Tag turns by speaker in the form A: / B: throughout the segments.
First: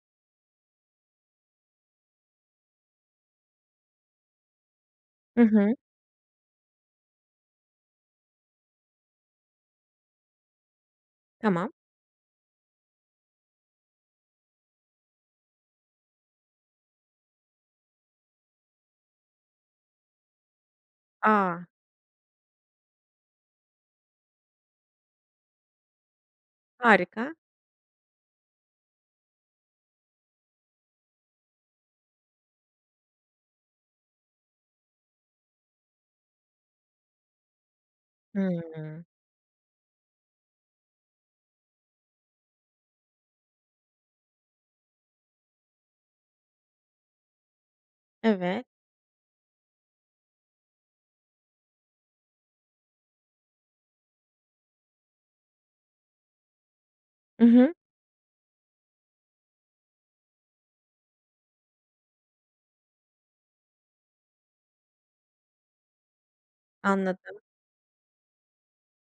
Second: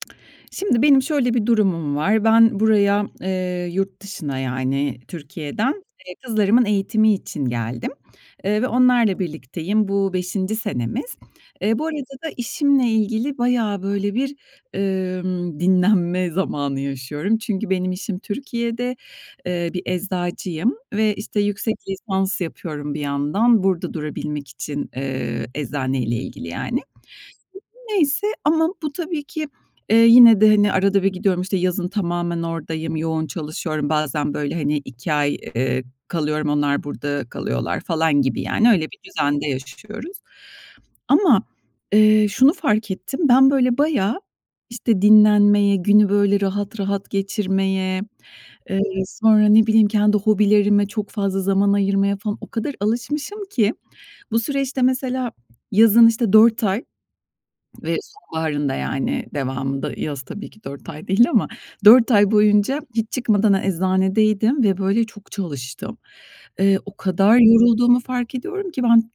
A: Şimdi, benim şöyle bir durumum var: Ben buraya, eee, yurt dışına, yani,
B: Hı
A: Türkiye'den,
B: hı.
A: eee, kızlarımın eğitimi için geldim, eee, ve onlarla birlikteyim. Bu 5'inci senemiz.
B: Tamam.
A: Eee, bu arada da işimle ilgili bayağı, böyle, bir, emm, dinlenme zamanı yaşıyorum. Çünkü, benim işim Türkiye'de, eee, bir eczacıyım ve, işte,
B: A!
A: yüksek lisans yapıyorum bir yandan burada durabilmek için, eee, eczaneyle ilgili yani.
B: Harika.
A: Neyse ama bu, tabii ki, eee, yine de, hani, arada bir gidiyorum, işte, yazın tamamen oradayım yoğun çalışıyorum bazen, böyle, hani, 2 ay, eee, kalıyorum. Onlar, burada kalıyorlar falan gibi, yani, öyle bir
B: Hımm.
A: düzende yaşıyoruz. Ama, eee, şunu fark ettim. Ben, böyle, bayağı, işte, dinlenmeye, günü, böyle, rahat rahat geçirmeye,
B: Evet.
A: eee, sonra ne bileyim, kendi hobilerime çok fazla zaman ayırmaya falan o kadar alışmışım ki bu süreçte, mesela, yazın, işte, 4 ay
B: I hı.
A: ve sonbaharında, yani, devamında yaz, tabii ki, 4 ay değil ama 4 ay boyunca hiç çıkmadan eczanedeydim ve, böyle, çok çalıştım. Eee, o kadar
B: Anladım.
A: yorulduğumu fark ediyorum ki ben,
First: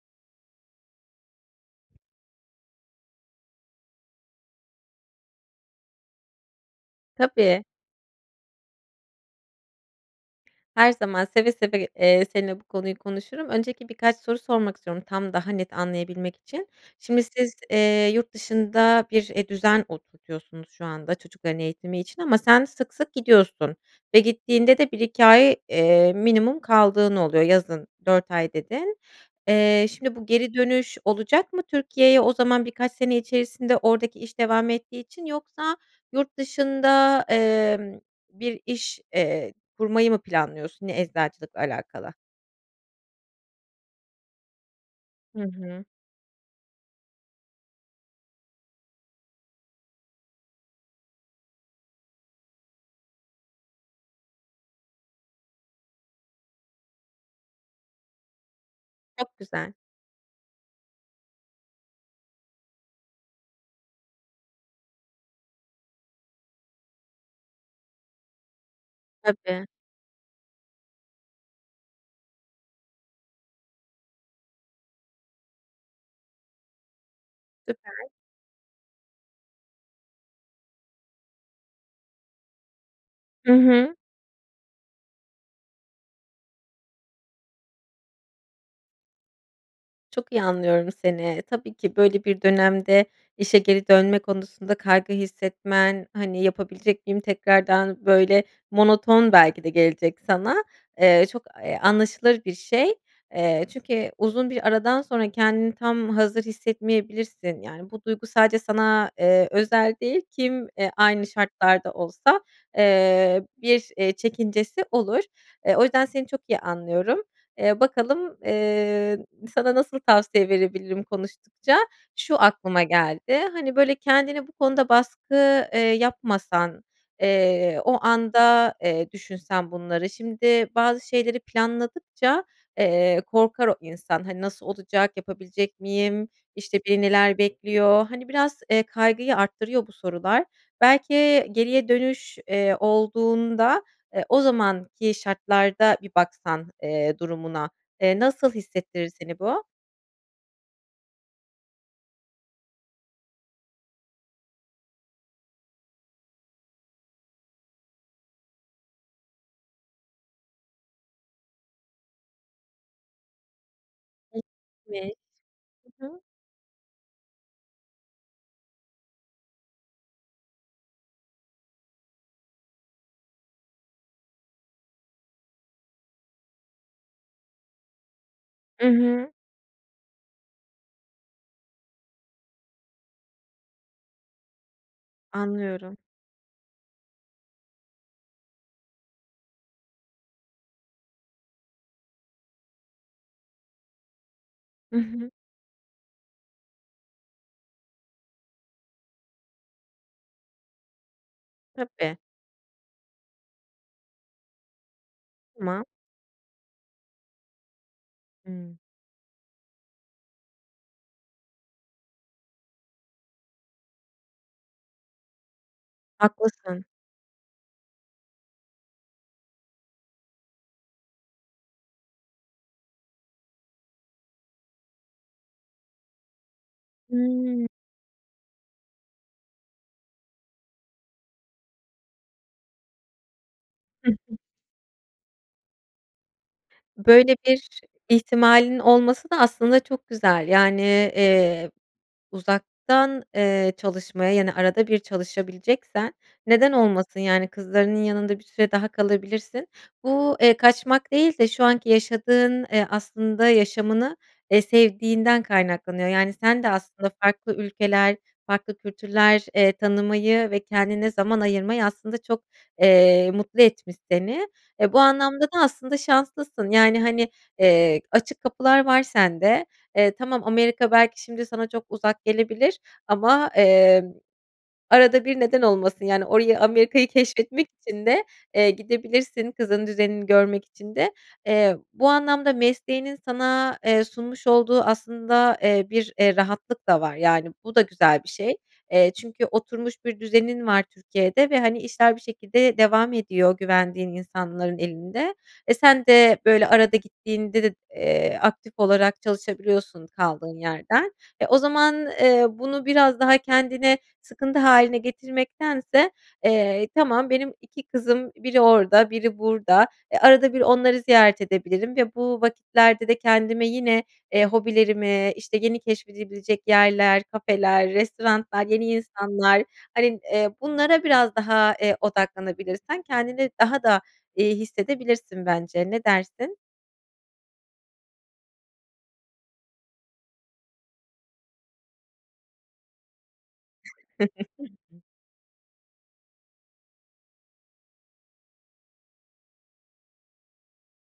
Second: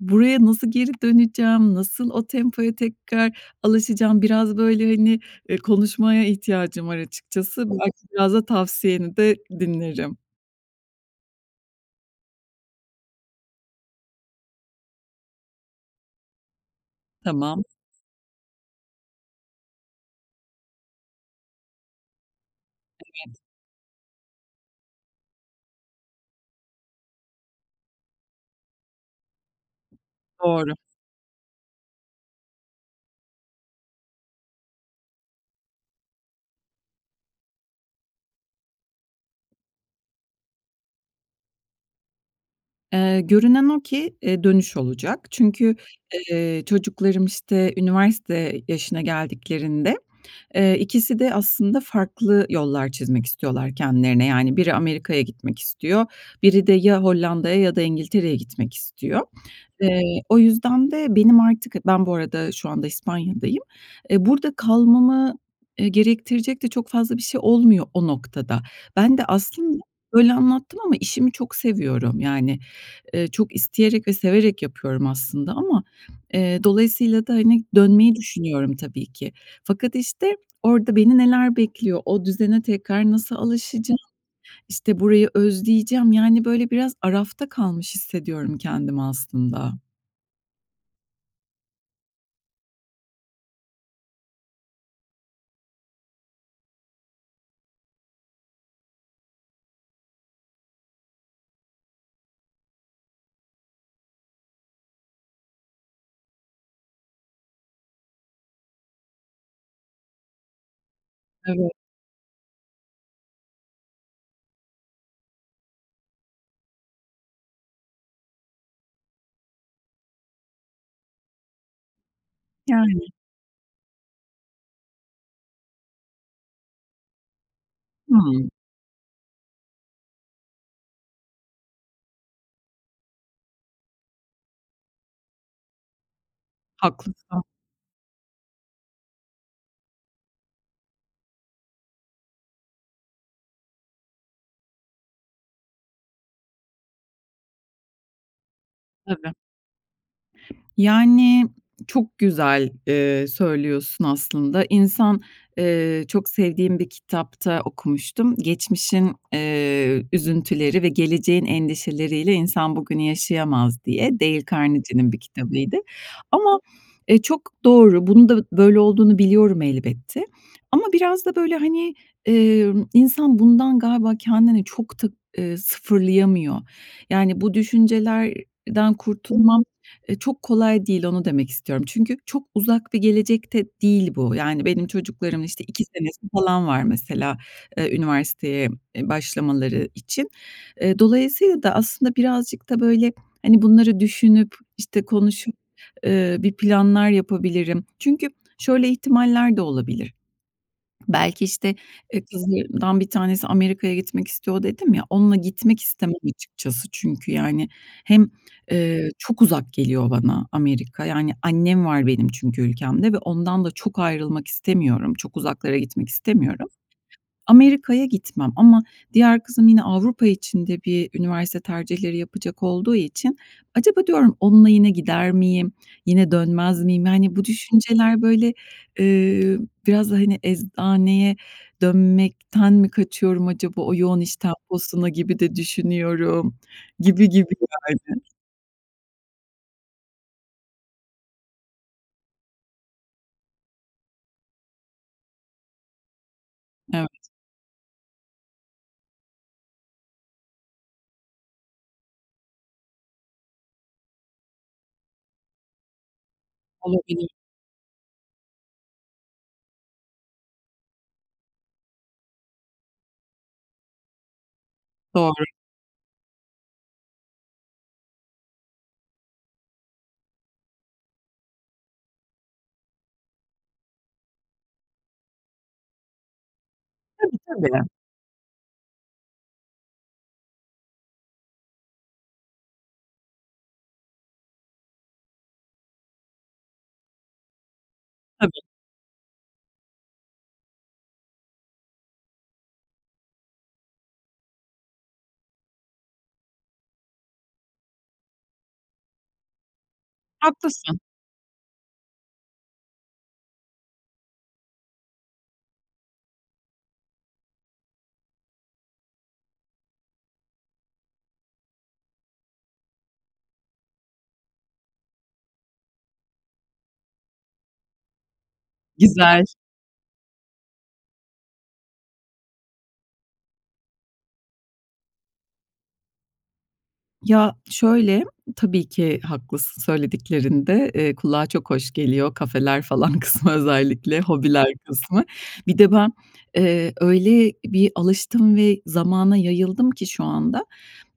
A: buraya nasıl geri döneceğim, nasıl o tempoya tekrar alışacağım? Biraz, böyle, hani, eee, konuşmaya ihtiyacım var
B: Tabii.
A: açıkçası. Belki biraz da tavsiyeni de dinlerim.
B: Her zaman, seve seve g eee, seninle bu konuyu konuşurum. Öncelikle birkaç soru sormak istiyorum tam, daha net anlayabilmek için: Şimdi siz,
A: Tamam.
B: eee, yurt dışında bir, eee, düzen oturtuyorsunuz şu anda çocukların eğitimi için ama sen sık sık
A: Evet.
B: gidiyorsun ve gittiğinde de 1-2 ay, eee, minimum kaldığın oluyor, yazın 4 ay, dedin. Eee, şimdi, bu, geri
A: Doğru.
B: dönüş olacak mı Türkiye'ye o zaman birkaç sene içerisinde oradaki iş devam ettiği için? Yoksa yurt dışında, emm, bir iş, eee, kurmayı mı planlıyorsun yine eczacılıkla alakalı?
A: Eee, görünen o ki, eee, dönüş olacak.
B: Hı
A: Çünkü,
B: hı.
A: eee, çocuklarım, işte, üniversite yaşına geldiklerinde. Eee, ikisi de aslında farklı yollar çizmek istiyorlar kendilerine. Yani, biri Amerika'ya gitmek istiyor. Biri de ya Hollanda'ya ya da İngiltere'ye gitmek istiyor.
B: Çok güzel.
A: Eee, o yüzden de benim artık, ben bu arada, şu anda, İspanya'dayım. Eee, burada kalmamı, eee, gerektirecek de çok fazla bir şey olmuyor, o noktada. Ben de
B: Tabii.
A: aslında böyle anlattım ama işimi çok seviyorum. Yani, eee, çok isteyerek ve severek yapıyorum aslında ama, eee, dolayısıyla da, hani,
B: Süper.
A: dönmeyi düşünüyorum tabii ki. Fakat, işte, orada beni, neler bekliyor, o düzene tekrar nasıl
B: Hı hı.
A: alışacağım, işte, burayı özleyeceğim, yani, böyle, biraz arafta kalmış hissediyorum kendimi aslında.
B: Çok iyi anlıyorum seni, tabii ki böyle bir dönemde, işe geri dönme konusunda kaygı hissetmen, hani, "Yapabilecek miyim tekrardan?" Böyle, monoton belki de gelecek sana. Eee, çok eee, a anlaşılır bir şey, eee, çünkü uzun bir aradan sonra kendini tam hazır hissetmeyebilirsin, yani, bu duygu sadece sana, eee, özel değil, kim, eee, aynı
A: Evet.
B: şartlarda olsa, eee, bir, eee, çekincesi olur. Eee, o yüzden seni çok iyi anlıyorum. Eee, bakalım, eee, sana nasıl tavsiye verebilirim konuştukça, şu, aklıma
A: Yani.
B: geldi: Hani, böyle, kendine bu konuda baskı, eee, yapmasan, eee, o
A: Hıı.
B: anda, eee, düşünsen bunları, şimdi bazı şeyleri planladıkça, eee, korkar o insan, hani, "Nasıl olacak, yapabilecek miyim?", işte, "Beni neler
A: Haklısın.
B: bekliyor?" hani, biraz, eee, kaygıyı arttırıyor bu sorular. Belki, eee, geriye dönüş, eee, olduğunda, eee, o zamanki şartlarda bir baksan, eee, durumuna, eee, nasıl hissettirir
A: Tabii.
B: seni bu?
A: Yani, çok güzel, eee, söylüyorsun aslında. İnsan, eee, çok sevdiğim bir kitapta okumuştum: "Geçmişin, eee, üzüntüleri ve geleceğin endişeleriyle insan bugünü yaşayamaz" diye, Dale
B: [unintelligible] Hı
A: Carnegie'nin bir kitabıydı.
B: hı.
A: Ama, eee, çok doğru, bunun da böyle olduğunu biliyorum elbette. Ama biraz da, böyle, hani, emm, insan bundan galiba kendini çok da, eee, sıfırlayamıyor. Yani, bu
B: Hı
A: düşüncelerden
B: hı.
A: kurtulmam, eee, çok kolay değil, onu demek istiyorum. Çünkü çok uzak bir gelecekte değil bu. Yani, benim çocuklarımın işte 2
B: Anlıyorum.
A: senesi falan var mesela, eee, üniversiteye, eee, başlamaları için. Eee, dolayısıyla da, aslında, birazcık da, böyle, hani, bunları düşünüp,
B: Hı
A: işte,
B: hı.
A: konuşup, eee, bir planlar yapabilirim. Çünkü şöyle ihtimaller de olabilir, belki, işte,
B: Tabii.
A: eee, kızlarımdan bir tanesi Amerika'ya gitmek istiyor, dedim ya, onunla gitmek
B: [unintelligible]
A: istemem açıkçası. Çünkü, yani, hem,
B: Hıı.
A: eee, çok uzak geliyor bana Amerika. Yani, annem var benim çünkü ülkemde ve ondan da çok ayrılmak istemiyorum. Çok uzaklara gitmek istemiyorum.
B: Haklısın.
A: Amerika'ya gitmem ama diğer kızım yine Avrupa için de bir üniversite tercihleri yapacak olduğu için acaba diyorum, "Onunla yine gider miyim, yine dönmez miyim?" Yani, bu
B: Hıı.
A: düşünceler, böyle, eee, biraz da, hani, "Eczaneye dönmekten mi kaçıyorum acaba?" O
B: Hı
A: yoğun iş
B: hı.
A: temposuna gibi de düşünüyorum, gibi
B: Böyle
A: gibi
B: bir
A: yani.
B: ihtimalin olması da, aslında çok güzel, yani, eee, uzaktan, eee, çalışmaya, yani, arada bir çalışabileceksen, neden
A: Evet.
B: olmasın, yani, kızlarının yanında bir süre daha kalabilirsin. Bu, eee, kaçmak değil de şu anki yaşadığın, eee, aslında, yaşamını, eee, sevdiğinden kaynaklanıyor. Yani, sen de aslında
A: Olabilir.
B: farklı ülkeler, farklı kültürler, eee, tanımayı ve kendine zaman ayırmayı aslında çok, eee, mutlu etmiş seni. Eee, bu
A: Doğru.
B: anlamda da aslında şanslısın, yani, hani, eee, açık kapılar var sende. Eee, tamam Amerika belki şimdi sana çok uzak gelebilir ama, eee, arada bir neden olmasın, yani, orayı, Amerika'yı
A: Tabii,
B: keşfetmek
A: tabii.
B: için de, eee, gidebilirsin, kızının düzenini görmek için de. Eee, bu anlamda, mesleğinin sana, eee, sunmuş olduğu, aslında, eee, bir, eee, rahatlık da var, yani, bu da güzel bir şey.
A: Tabii.
B: Eee, çünkü oturmuş bir düzenin var Türkiye'de ve, hani, işler bir şekilde devam ediyor, güvendiğin insanların elinde. Eee, sen de böyle arada gittiğinde de, eee, aktif olarak çalışabiliyorsun kaldığın
A: Haklısın.
B: yerden. Eee, o zaman, eee, bunu biraz daha kendine sıkıntı hâline getirmektense, eee, "Tamam, benim 2 kızım, biri orada biri burada, eee, arada bir onları ziyaret edebilirim ve bu vakitlerde de kendime yine, eee, hobilerimi, işte, yeni keşfedilebilecek yerler, kafeler, restoranlar, yeni
A: Güzel.
B: insanlar, hani, eee, bunlara biraz daha, eee, odaklanabilirsen, kendini daha da iyi hissedebilirsin bence, ne dersin?
A: Ya, şöyle, tabii ki haklısın söylediklerinde, eee, kulağa çok hoş geliyor. Kafeler falan kısmı özellikle, hobiler kısmı. Bir de ben, eee, öyle bir alıştım ve zamana yayıldım ki şu anda.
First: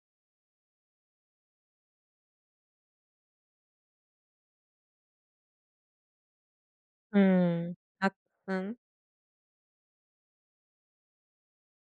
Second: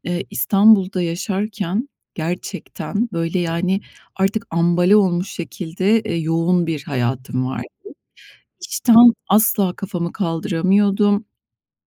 A: Eee, İstanbul'da yaşarken gerçekten, böyle, yani, artık ambale olmuş şekilde, eee, yoğun bir hayatım vardı.
B: Hıı. Haklısın.
A: İşten, asla kafamı kaldıramıyordum,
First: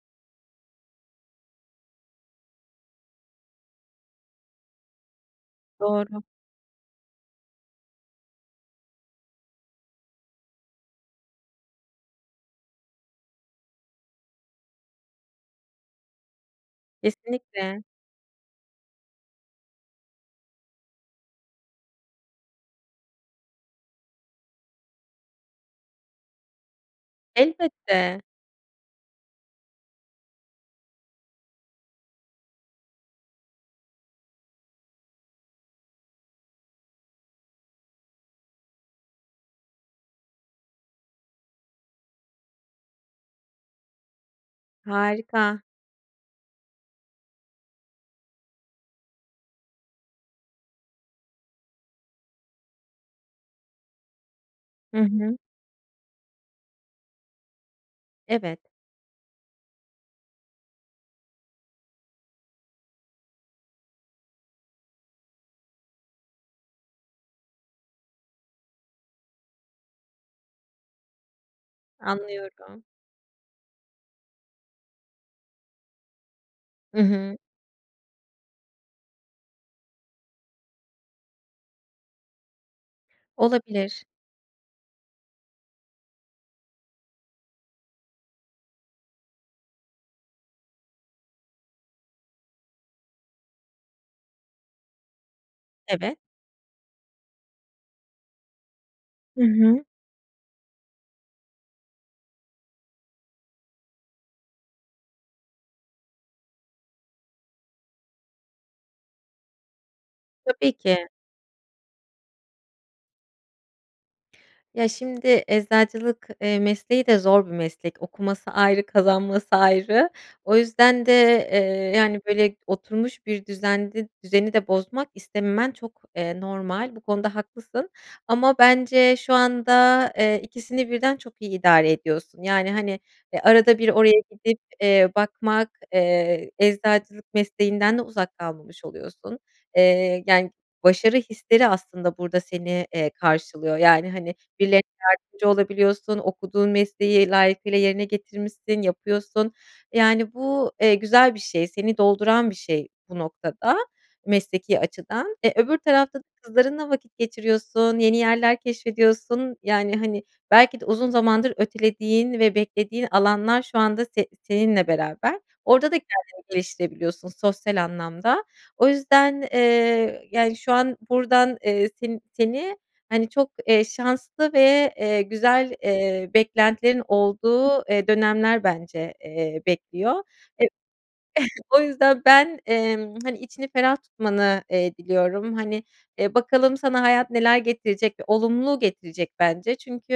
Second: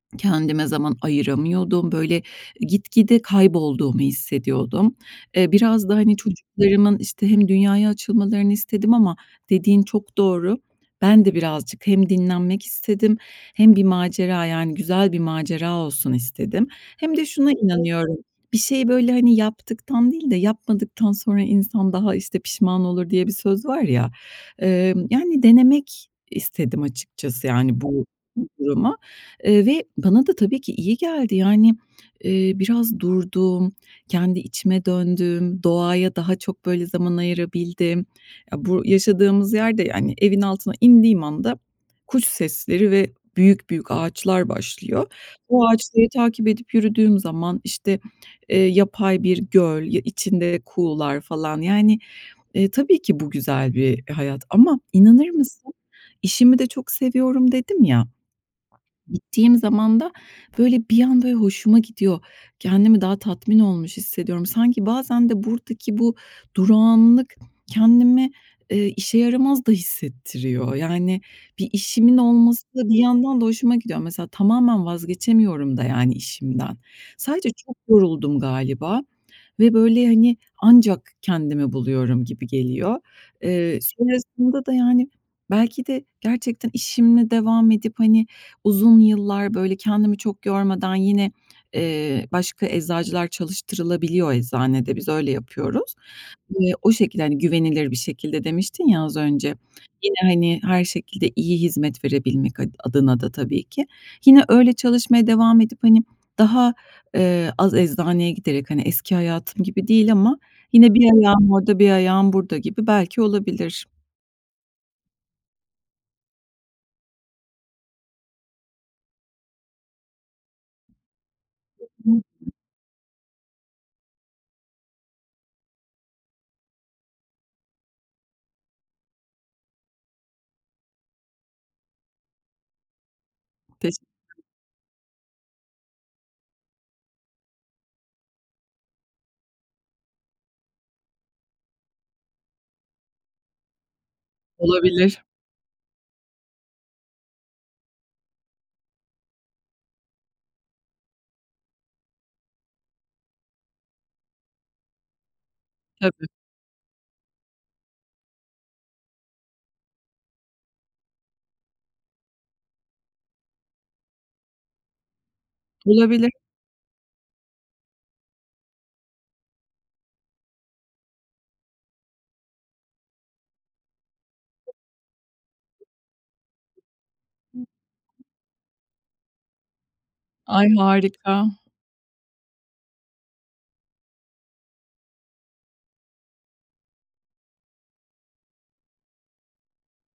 A: kendime zaman ayıramıyordum. Böyle, gitgide kaybolduğumu hissediyordum. Eee, biraz da, hani,
B: Doğru.
A: çocuklarımın, işte, hem dünyaya açılmalarını istedim ama dediğin çok doğru. Ben de birazcık hem dinlenmek istedim hem bir macera, yani, güzel bir macera olsun istedim. Hem de şuna
B: Kesinlikle.
A: inanıyorum: Bir şeyi, böyle, hani, yaptıktan değil de yapmadıktan sonra insan daha, işte, pişman olur, diye bir söz var ya. Emm, yani, denemek istedim açıkçası, yani, bu
B: Elbette.
A: duruma. Eee, ve bana da tabii ki iyi geldi. Yani, eee, biraz durdum, kendi içime döndüm, doğaya daha çok, böyle, zaman ayırabildim. Ya, bu yaşadığımız yer de, yani, evin altına indiğim anda, kuş sesleri ve büyük büyük ağaçlar başlıyor.
B: Harika.
A: O ağaçları takip edip yürüdüğüm zaman, işte, eee, yapay bir göl, ya, içinde kuğular falan, yani, eee, tabii ki bu güzel bir hayat. Ama
B: Hı
A: inanır
B: hı.
A: mısın, "İşimi de çok seviyorum." dedim ya,
B: Evet.
A: gittiğim zaman da böyle bir an, böyle, hoşuma gidiyor, kendimi daha tatmin olmuş hissediyorum. Sanki bazen de buradaki bu durağanlık kendimi, eee, işe yaramaz da hissettiriyor. Yani, bir işimin olması
B: Anlıyorum.
A: da bir yandan da hoşuma gidiyor. Mesela, tamamen vazgeçemiyorum da yani işimden.
B: Hı hı.
A: Sadece çok yoruldum galiba ve, böyle, hani, ancak kendimi buluyorum gibi geliyor. Eee,
B: Olabilir.
A: sonrasında da, yani, belki de gerçekten işimle devam edip, hani, uzun yıllar, böyle, kendimi çok yormadan, yine, eee, başka eczacılar çalıştırılabiliyor eczanede, biz öyle yapıyoruz.
B: Evet.
A: Eee, o şekilde, hani, güvenilir bir şekilde demiştin ya, az
B: Hı
A: önce,
B: hı.
A: yine, hani, her şekilde iyi hizmet verebilmek ad adına da tabii ki. Yine öyle çalışmaya devam edip, hani, daha, eee, az eczaneye giderek, hani, eski hayatım gibi değil ama
B: Tabii
A: yine bir
B: ki.
A: ayağım orada, bir ayağım burada gibi, belki olabilir.
B: Ya, şimdi eczacılık eee, mesleği de zor bir meslek. Okuması ayrı, kazanması ayrı. O yüzden de, eee, yani,
A: [unintelligible]
B: böyle, oturmuş bir düzende düzeni de bozmak istememen çok, eee, normal. Bu konuda haklısın ama bence şu anda, eee, 2'sini birden çok iyi idare ediyorsun, yani, hani, eee, arada bir
A: Teşek
B: oraya
A: [unintelligible]
B: gidip, eee, bakmak, eee, eczacılık mesleğinden de uzak kalmamış oluyorsun, eee, yani, başarı hisleri aslında burada seni, eee, karşılıyor, yani, hani, birilerine
A: Olabilir.
B: yardımcı olabiliyorsun, okuduğun mesleği layıkıyla yerine getirmişsin, yapıyorsun. Yani, bu, eee, güzel bir şey, seni dolduran bir şey bu noktada, mesleki açıdan. Eee, öbür tarafta da
A: Tabii.
B: kızlarınla vakit geçiriyorsun, yeni yerler keşfediyorsun, yani, hani, belki de uzun zamandır ötelediğin ve beklediğin alanlar şu anda se seninle beraber. Orada da
A: Olabilir.
B: kendini geliştirebiliyorsun sosyal anlamda. O yüzden, eee, yani, şu an buradan, eee, sen seni, hani, çok, eee, şanslı ve, eee, güzel, eee, beklentilerin olduğu, eee,
A: [unintelligible]
B: dönemler bence, eee, bekliyor. E
A: Ay, harika!
B: o yüzden ben, emm, hani, içini ferah tutmanı, eee, diliyorum. Hani, eee, bakalım sana hayat neler getirecek? Olumlu getirecek bence çünkü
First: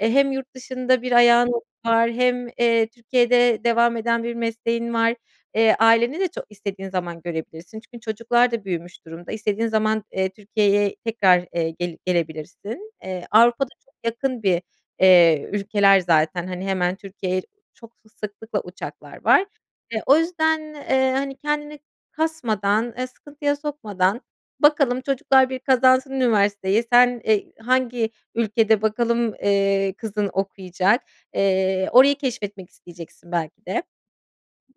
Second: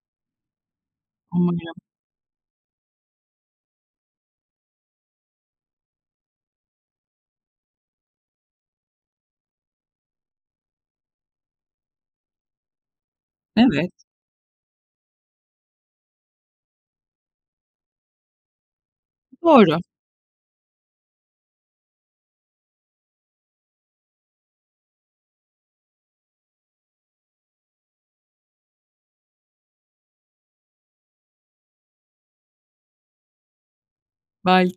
B: eee, hem yurt dışında bir ayağın
A: [unintelligible]
B: var hem, eee, Türkiye'de devam eden bir mesleğin var. Eee, aileni de ço istediğin zaman görebilirsin çünkü çocuklar da büyümüş durumda. İstediğin zaman, eee, Türkiye'ye tekrar, eee, geli gelebilirsin. Eee, Avrupa'da
A: Evet.
B: çok yakın bir, eee, ülkeler zaten, hani, hemen Türkiye'ye çok sıklıkla uçaklar var.
A: Doğru.
B: Eee, o yüzden, eee, hani, kendini kasmadan, eee, sıkıntıya sokmadan... Bakalım, çocuklar bir kazansın üniversiteyi. Sen, eee, hangi ülkede, bakalım, eee, kızın okuyacak. Eee, orayı keşfetmek isteyeceksin belki de.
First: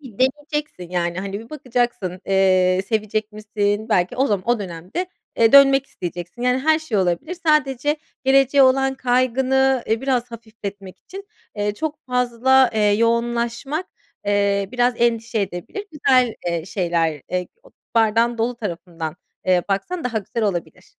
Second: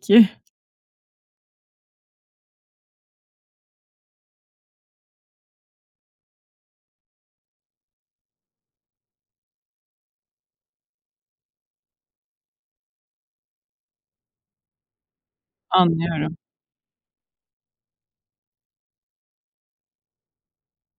B: Bir deneyeceksin. Yani, hani, bir bakacaksın, eee, sevecek misin? Belki o zaman o dönemde, eee, dönmek isteyeceksin, yani, her şey olabilir. Sadece geleceğe olan kaygını, eee, biraz hafifletmek için, eee, çok fazla, eee, yoğunlaşmak, eee, biraz endişe edebilir. Güzel,
A: Anlıyorum.
B: eee, şeyler, eee, bardağın dolu, eee, tarafından baksan daha güzel olabilir.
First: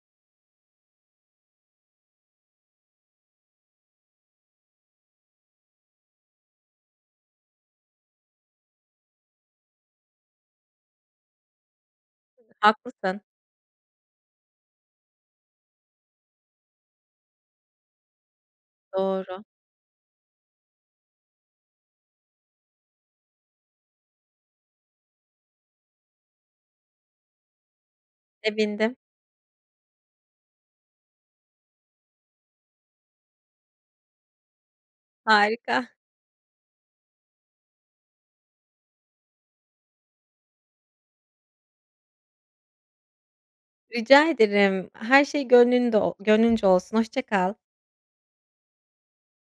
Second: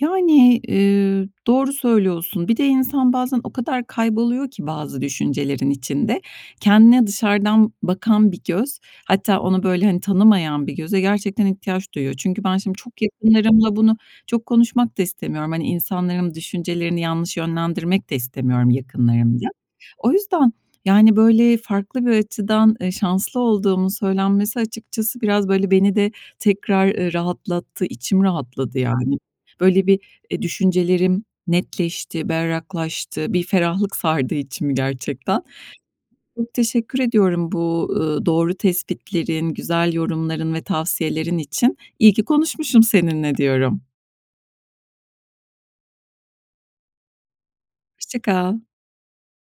A: Yani, eee, doğru söylüyorsun. Bir de insan bazen o kadar kayboluyor ki bazı düşüncelerin içinde, kendine dışarıdan bakan bir göz, hatta onu, böyle, hani, tanımayan bir göze gerçekten ihtiyaç duyuyor. Çünkü ben şimdi çok
B: Haklısın.
A: yakınlarımla bunu çok konuşmak da istemiyorum. Hani, insanların düşüncelerini yanlış yönlendirmek de istemiyorum
B: Doğru.
A: yakınlarımla. O yüzden, yani, böyle, farklı bir açıdan, eee, şanslı olduğumun söylenmesi açıkçası biraz, böyle, beni de tekrar, eee, rahatlattı. İçim rahatladı,
B: Sevindim.
A: yani. Böyle, bir, eee, düşüncelerim netleşti, berraklaştı. Bir ferahlık sardı içimi gerçekten.
B: Harika.
A: Çok teşekkür ediyorum bu, eee, doğru tespitlerin, güzel yorumların ve tavsiyelerin için. İyi ki konuşmuşum seninle, diyorum.
B: Rica ederim. Her şey gönlünde o gönlünce olsun. Hoşça kal.
A: Hoşça kal.